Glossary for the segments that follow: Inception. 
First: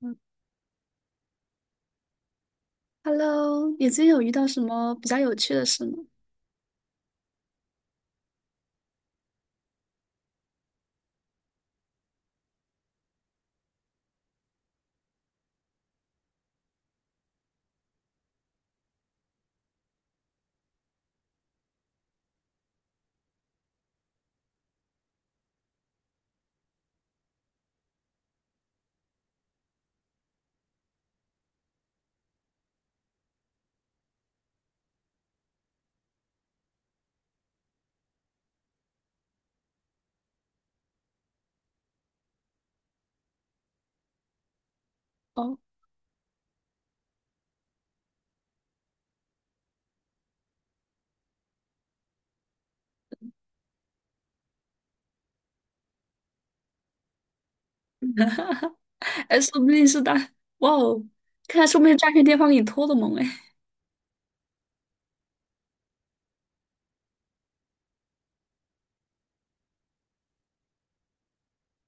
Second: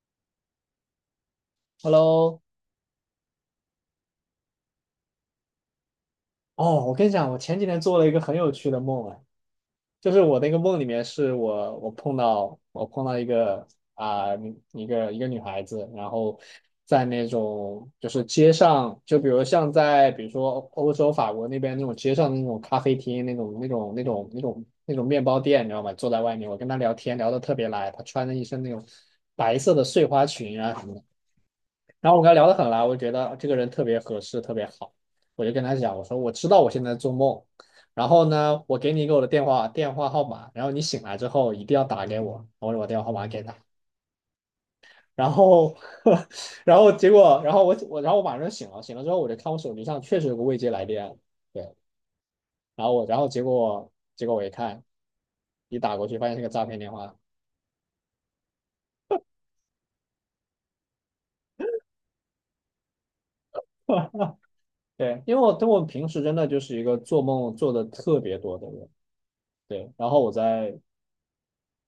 嗯 Hello，，Hello，你最近有遇到什么比较有趣的事吗？哦，我跟你讲，我前几天做了一个很有趣的梦啊，就是我那个梦里面是我碰到一个啊、女孩子，然后在那种就是街上，就比如像在比如说欧洲法国那边那种街上的那种咖啡厅那种面包店，你知道吗？坐在外面，我跟她聊天聊得特别来，她穿着一身那种白色的碎花裙啊什么的。然后我跟他聊得很来，我就觉得这个人特别合适，特别好。我就跟他讲，我说我知道我现在做梦，然后呢，我给你一个我的电话号码，然后你醒来之后一定要打给我。我把我电话号码给他，然后 然后结果，然后我马上就醒了，醒了之后我就看我手机上确实有个未接来电，对，然后我然后结果结果我一看，一打过去发现是个诈骗电话。哈哈哈哎，说不定是大，哇哦，看来说不定诈骗电话给你托的梦哎。对，因为我平时真的就是一个做梦做的特别多的人，对，然后我在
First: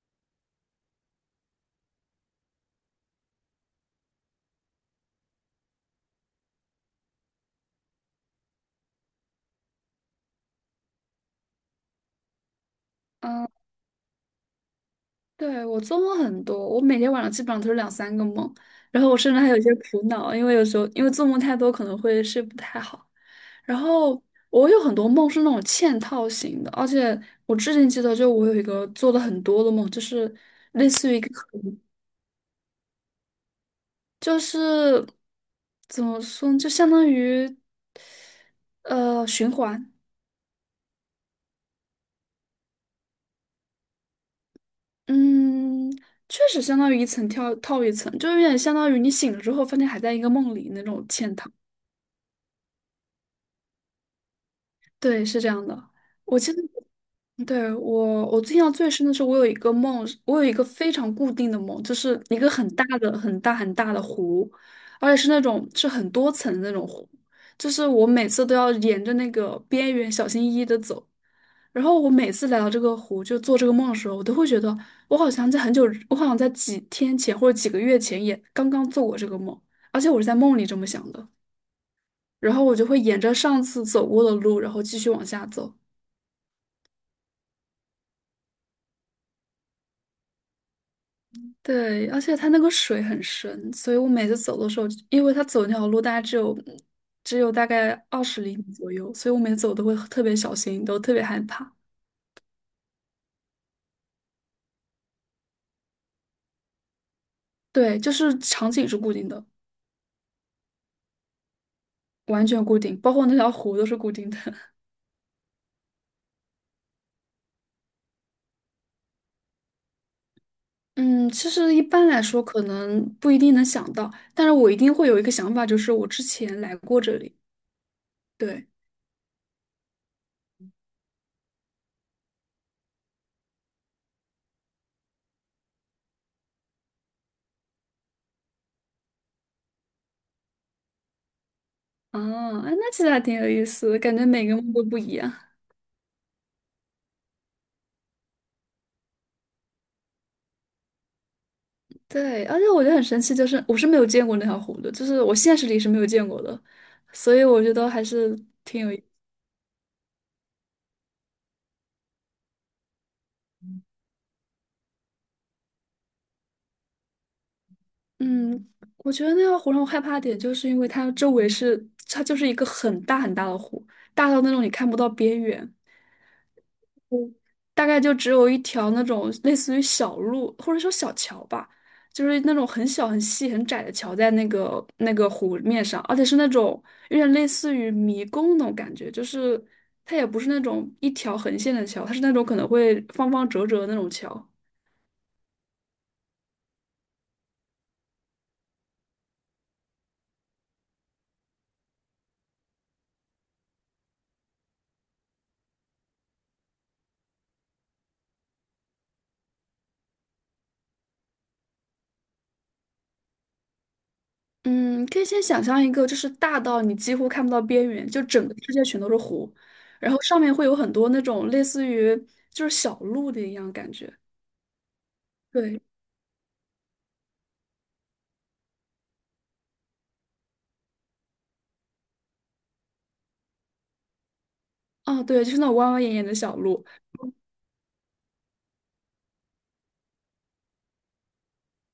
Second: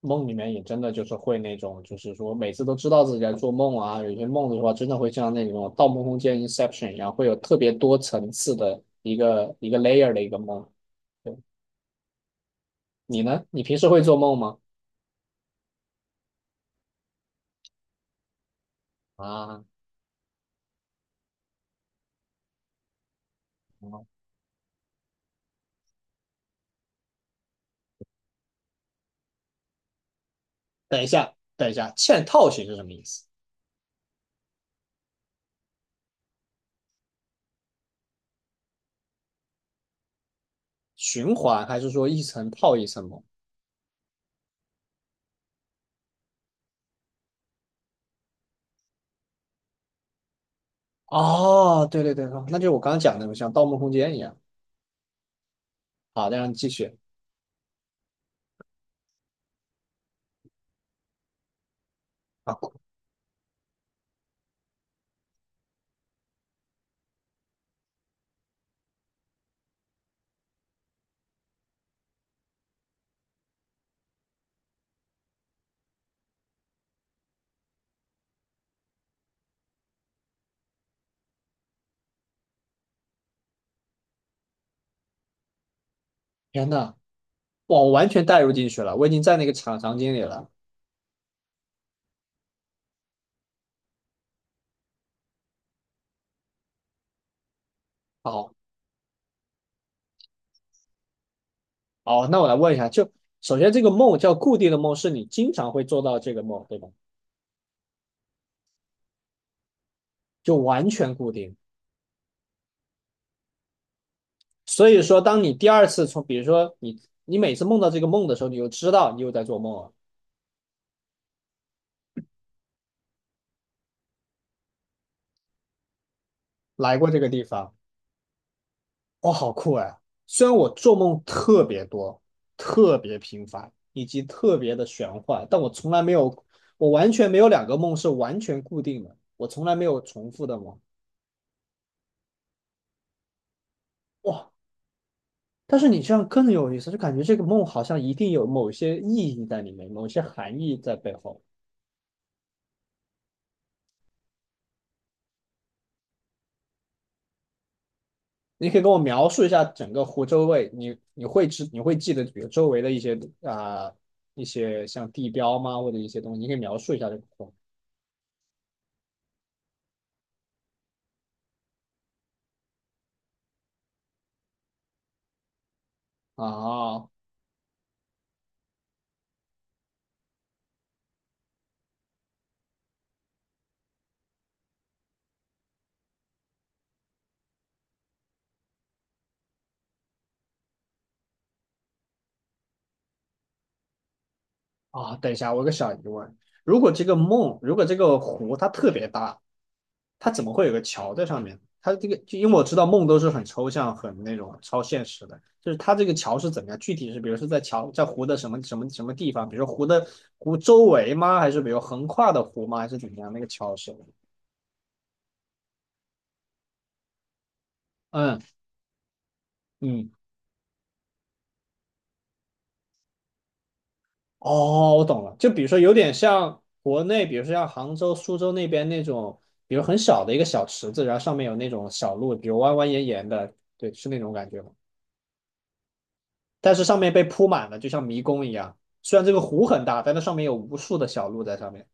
梦里面也真的就是会那种，就是说每次都知道自己在做梦啊，有些梦的话真的会像那种《盗梦空间》Inception 一样，会有特别多层次的一个一个 layer 的一个梦。对，你呢？嗯，你平时会做梦吗？对，我做梦很多，我每天晚上基本上都是两三个梦，然后我甚至还有一啊，些苦恼，因为有时候因为做梦太多可能会睡不太好。然嗯后我有很多梦是那种嵌套型的，而且我至今记得，就我有一个做的很多的梦，就是类等一似于一个。下，等一下，嵌套型是什么意思？就是怎么说呢，就相当于循环，循环还是说一层套一层梦？嗯，确实相当于一层跳套一层，就有点相当于你醒了之后发现还在一个梦里那种嵌套。哦，对对对，哦那就是我刚刚讲的那种像《盗梦空间》一样。对，是这样的。好的，我让记你得。继续。对，我印象最深的是，我有一个梦，我有一个非常固定的梦，就是一个很啊，大的、很大、很大的湖，而且是那种是很多层的那种湖，就是我每次都要沿着那个边缘小心翼翼的走。然后我每次来到这个湖，就做这个梦的时候，我都会觉得我好像在很久，我好像在几天前或者几个月前也刚刚做过这个梦，而且我是在梦里这么想的。然后我就会沿着上次走过的路，然后继续往下走。天呐，哇，我完全带入进去了，我已经在那个场景里了。对，而且它那个水很深，所以我每次走的时候，因为它走那条路大概只有大概二十好，厘米左右，所以我每次走都会特别小心，都特别害怕。哦，那我来问一下，就首先这个梦叫固定的梦，是你经常会做到这个梦，对吧？对，就是场景是固定的，就完全固定。完全固定，包括那条湖都是固定的。所以说，当你第二次从，比如说你每次梦到这个梦的时候，你就知道你又在做梦了，嗯，其实一般来说可能不一定能想到，但是我一定会有一个想法，就是我之前来来过过这这个里。地方，对，哦，好酷哎！虽然我做梦特别多、特别频繁以及特别的玄幻，但我从来没有，我完全没有两个梦是完全固定的，我从来没有重复的梦。啊，哎那其实还挺有意思的，感觉每哇，个梦都不一样。但是你这样更有意思，就感觉这个梦好像一定有某些意义在里面，某些含义在背后。对，而且我觉得很神奇，就是我是没有见过那条湖的，就是我现实里是没有见过的，所以我觉得还是你可以跟我描述一下整个湖周围，你会记得比如周围的一些啊、呃一些像地标吗，或者一些东西，你可以描述一下这个湖嗯，我觉得那条湖让我害怕的点，就是因为它周围是它就是一个很大很大的湖，大到那种你看不到边缘，啊大概就只有一条那种类似于小路或者说小桥吧，就是那种很小很细很窄的桥在那个湖面上，而且是那种有点类似于迷宫那种感觉，就是它也不是那种一条横线的桥，它是那种可能会方方折折的那种桥。啊。等一下，我有个小疑问，如果这个梦，如果这个湖它特别大，它怎么会有个桥在上面？它这个，就因为我知道梦都是很抽象、很那种超现实的，就是它这个桥是怎么样？具体是比如说在桥在湖的什么什么什么地方？比如说湖周围吗？还是比如横跨的湖吗？还是怎么样？那个桥是？嗯，可以先想象一个，就是大到你几乎看不到边缘，就嗯整个世界全都是湖，嗯，然后上面会有很多那种类似于就是小路的一样感觉。哦，我懂了。就比如说对，有点像国内，比如说像杭州、苏州那边那种，比如很小的一个小池子，然后上面有那种小路，比如弯弯延延的，对，是那种感觉吗？啊对，就是那种弯弯眼眼的小但是路。上面被铺满了，就像迷宫一样。虽然这个湖很大，但它上面有无数的小路在上面。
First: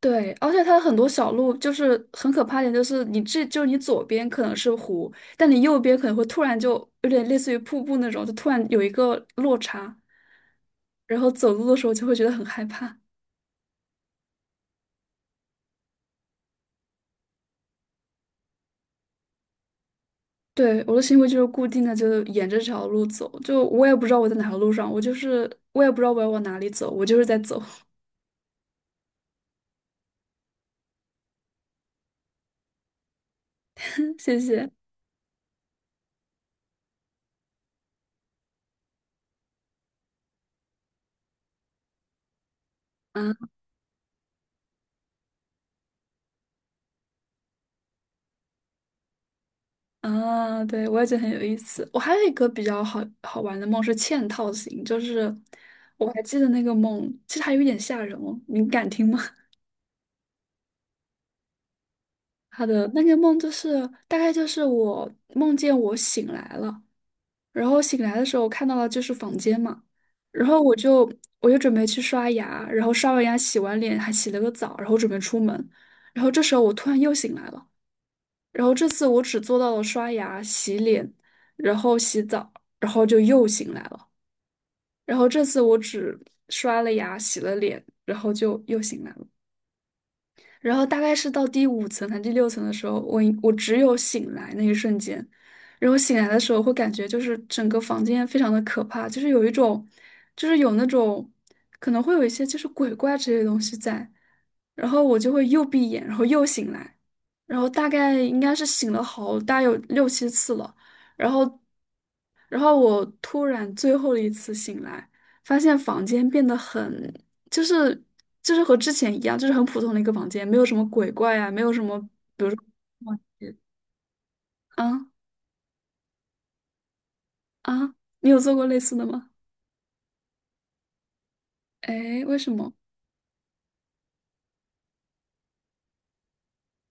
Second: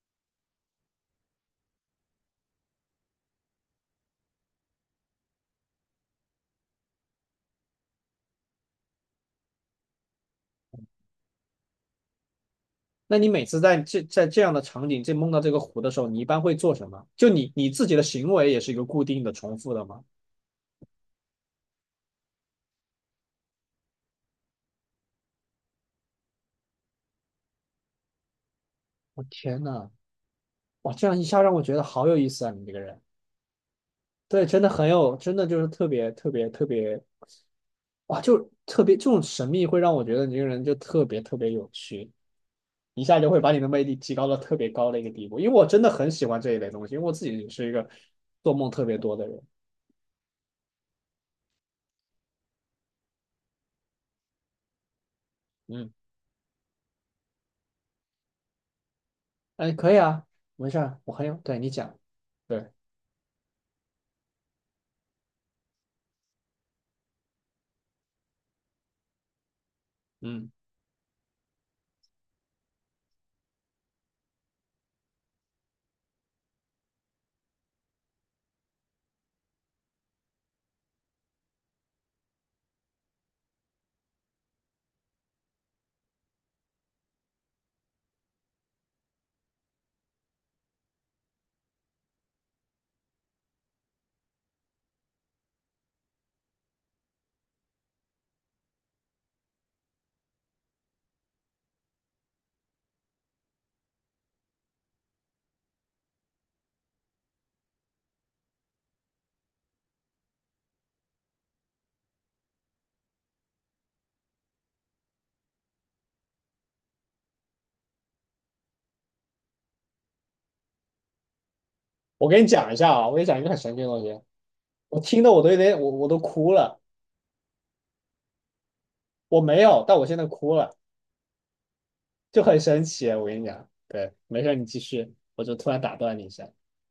对，而且它很多小路就是很可怕一点，就是你这就你左边可能是湖，但你右边可能会突然就有点类似于瀑布那种，就突然有一个落差，然后走路的时候就会觉得很害怕。那你每次在这样的场景，这梦到这个湖的时候，你一般会做什么？就你自己的行为也是一个固定的、重复的吗？对，我的行为就是固定的，就沿着这条路走，就我也不知道我在哪条路上，我就是我也不知道我要往哪里走，我就是在走。我天呐，哇，这样一下让我觉得好有意思啊！你这个人，谢对，真的谢。很有，真的就是特别特别特别，哇，就特别这种神秘会让我觉得你这个人就特别特别有趣。一下就嗯会把你的魅力提高到特别高的一个地步。因为我真的很喜欢这一类东西，因为我自己也是一个做梦特别多的人。啊，对，我也觉得很有意思。我还有一个比较好玩的梦是嵌套型，就是嗯，我还记得那个梦，其实还有一点吓人哦。你敢听吗？哎，可以啊，没事儿，我很有，对你讲，好对，的那个梦就是大概就是我梦见我醒来了，然后醒来的时候我看到了就是房间嘛，然嗯，后我就准备去刷牙，然后刷完牙洗完脸还洗了个澡，然后准备出门，然后这时候我突然又醒来了，然后这次我只做到了刷牙、洗脸，然后洗澡。然后就又醒来了。然后这次我只刷了牙、洗了脸，然后就又醒了。然后大概是到第五层还是第六层的时候，我只有醒来那一瞬间，然后醒来的时候会感觉就是整个房间非常的可怕，就是有一种，就是有那种可能会有一些就是鬼怪之类的东西在，然后我就会又闭眼，然后又醒来，然后大概应该是醒了好大有六七次了，然后，然后我突然最后一次醒来，发现房间变得很就是就是和之前一样，就是很普通的一个房间，没有什么鬼怪啊，没有什么我给你讲一下啊，我哇给你讲一个很神奇的东西，我啊听的我都有点，我都哭了，啊，你有做过类似的吗？我没有，但我现在哭了，哎，为就什很么神奇啊，我跟你讲，对，没事儿，你继续，我就突然打断你一下。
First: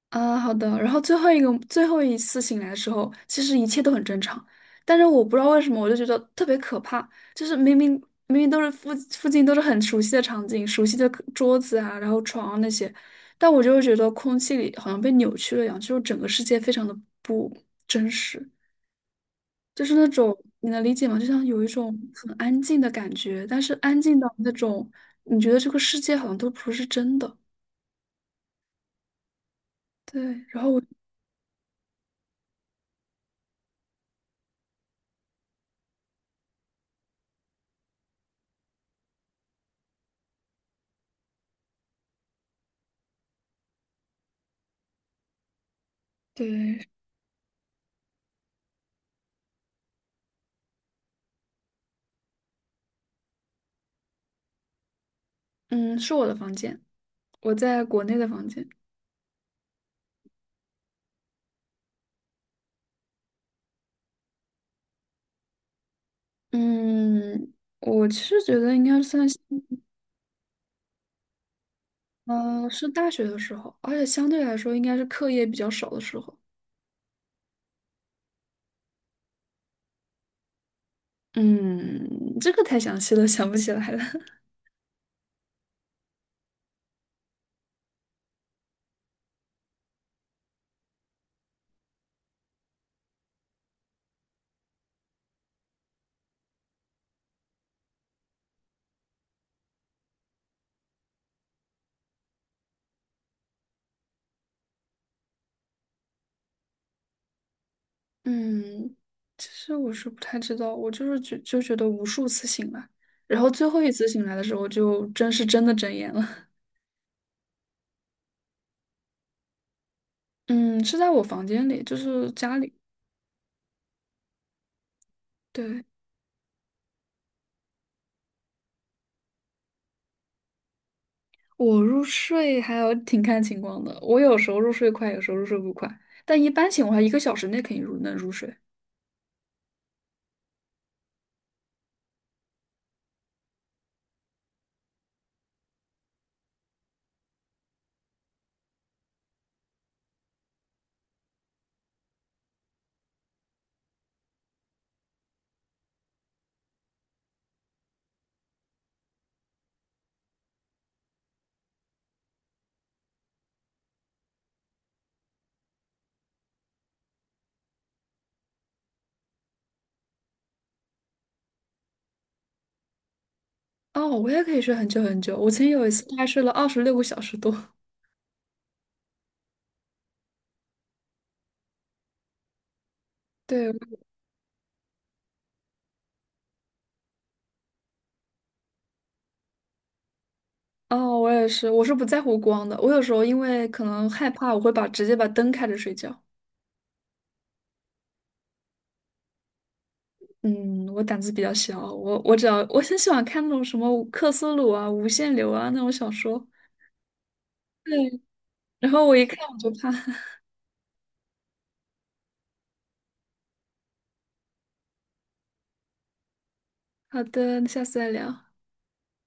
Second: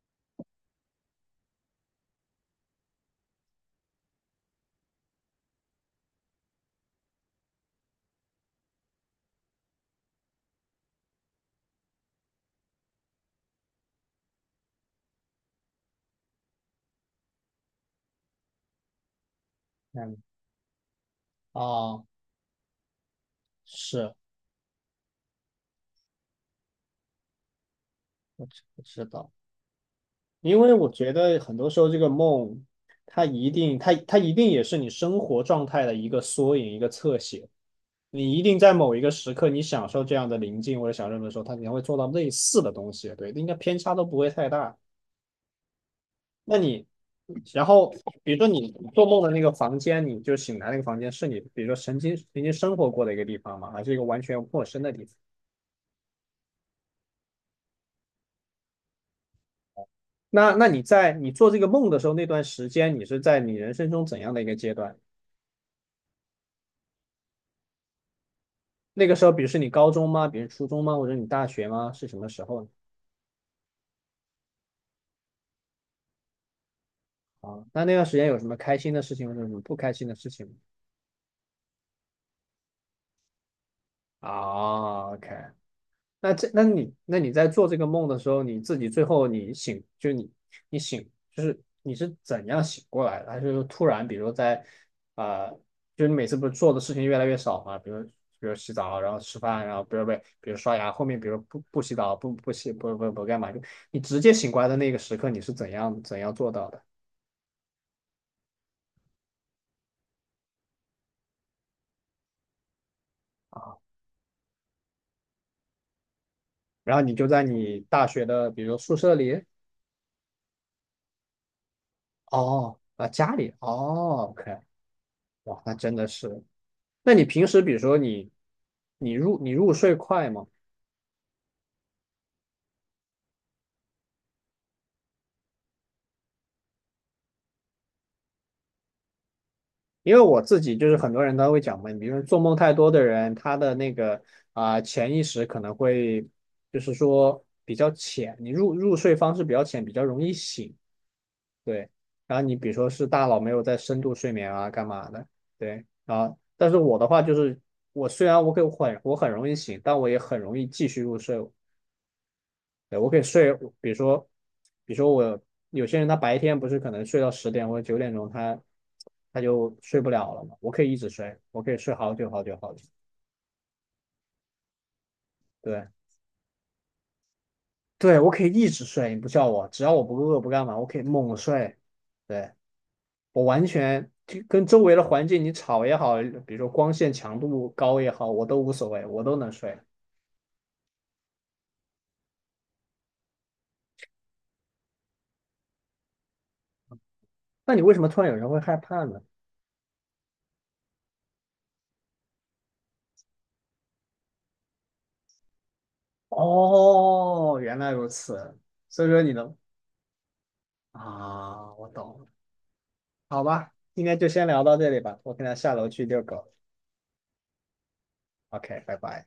啊？好的，然后最后一个最后一次醒来的时候，其实一切都很正常，但是我不知道为什么，我就觉得特别可怕，就是明明都是附近都是很熟悉的场景，熟悉的客桌子啊，然后床啊那些，但我就会觉得空气里好像被扭曲了一样，就是整个世界非常的不真实。就是那嗯，种你能理解吗？就像有一种哦，很安静的感觉，但是安是，静到那种你觉得这个世界好像都不是真的。我知道。对，因然后为我我觉得很多时候这个梦，它一定也是你生活状态的一个缩影，一个侧写。你一定在某一个时刻，你享受这样的宁静或者享受的时候，它你会做到类似的东西，对，应该偏差都不会太大。那你，对，然后比如说你做梦的那个房间，你就醒来那个房间是你，比如说曾经生活过的一个地方嘛，还是一个完全陌生的地方？嗯，是我的房间，我在国内的房间。那你在你做这个梦的时候，那段时间你是在你人生中怎样的一个阶段？嗯，我其实觉得应该那个时算候，是，比如是你高中吗？比如初中吗？或者你大学吗？是什么时候呢？是大学的时候，而且相对来说应该是课业比较少的时候。啊，那段时间有什么开心的事情或者什么不开心的事情吗？嗯，这个太详细了，想不起来了。啊，OK，那你在做这个梦的时候，你自己最后你醒，就你醒，就是你是怎样醒过来的？还是说突然，比如说在啊、呃就是你每次不是做的事情越来越少嘛？比如洗澡，然后吃饭，然后不是不是，比如刷牙，后面比如不洗澡，不洗不干嘛，就你直接醒过来的那个时刻，你是怎样做到的？嗯，其实我是不太知道，我就是觉得无数次醒来，然后最啊，后一次醒来的时候，就真的睁眼了。然后你就在你大学的，比如宿舍里，嗯，是在我房间里，就是家里。哦，啊，家里，哦，OK，哇，那对，真的是。那你平时比如说你入睡快吗？我入睡还有挺看情况的，我有时候入睡快，有时候入睡不快，但一般情况下一个小时内肯定能入睡。因为我自己就是很多人他会讲嘛，你比如说做梦太多的人，他的那个潜意识可能会就是说比较浅，你入睡方式比较浅，比较容易醒。对，然后你比如说是大脑没有在深度睡眠啊，干嘛的？对，然后但是我的话就是，我虽然我可以我很我很容易醒，但我也很容易继续入睡。对，我可以睡，比如说，比如说我有些人他白天不是可能睡到10点或者9点钟他就睡不了了嘛。我可以一直睡，我可以睡好久好久好久。哦，我也可以睡很久很久，我曾经对，有一次大概睡了26个小时多。对，我可以一直睡，你不叫我，只要我不饿不干嘛，我可以猛睡。对，我完对，全就跟周围的环境你吵也好，比如说光线强度高也好，我都无所谓，我都能睡。哦，我也是，我是不在乎光的，我有时候因为可能害怕，我会把直接把灯开着睡觉。那你为什么突然有人会害怕呢？嗯，我胆子比较小，我只要我很喜欢看那种什么克苏鲁啊、无限流啊那种小说，哦，原来如对，此，然所后以我说一你看能我就怕。啊，我懂了，好吧，今天就先聊到这里吧，我可能下楼去遛狗。好的，那下次再聊。拜拜。OK，拜拜。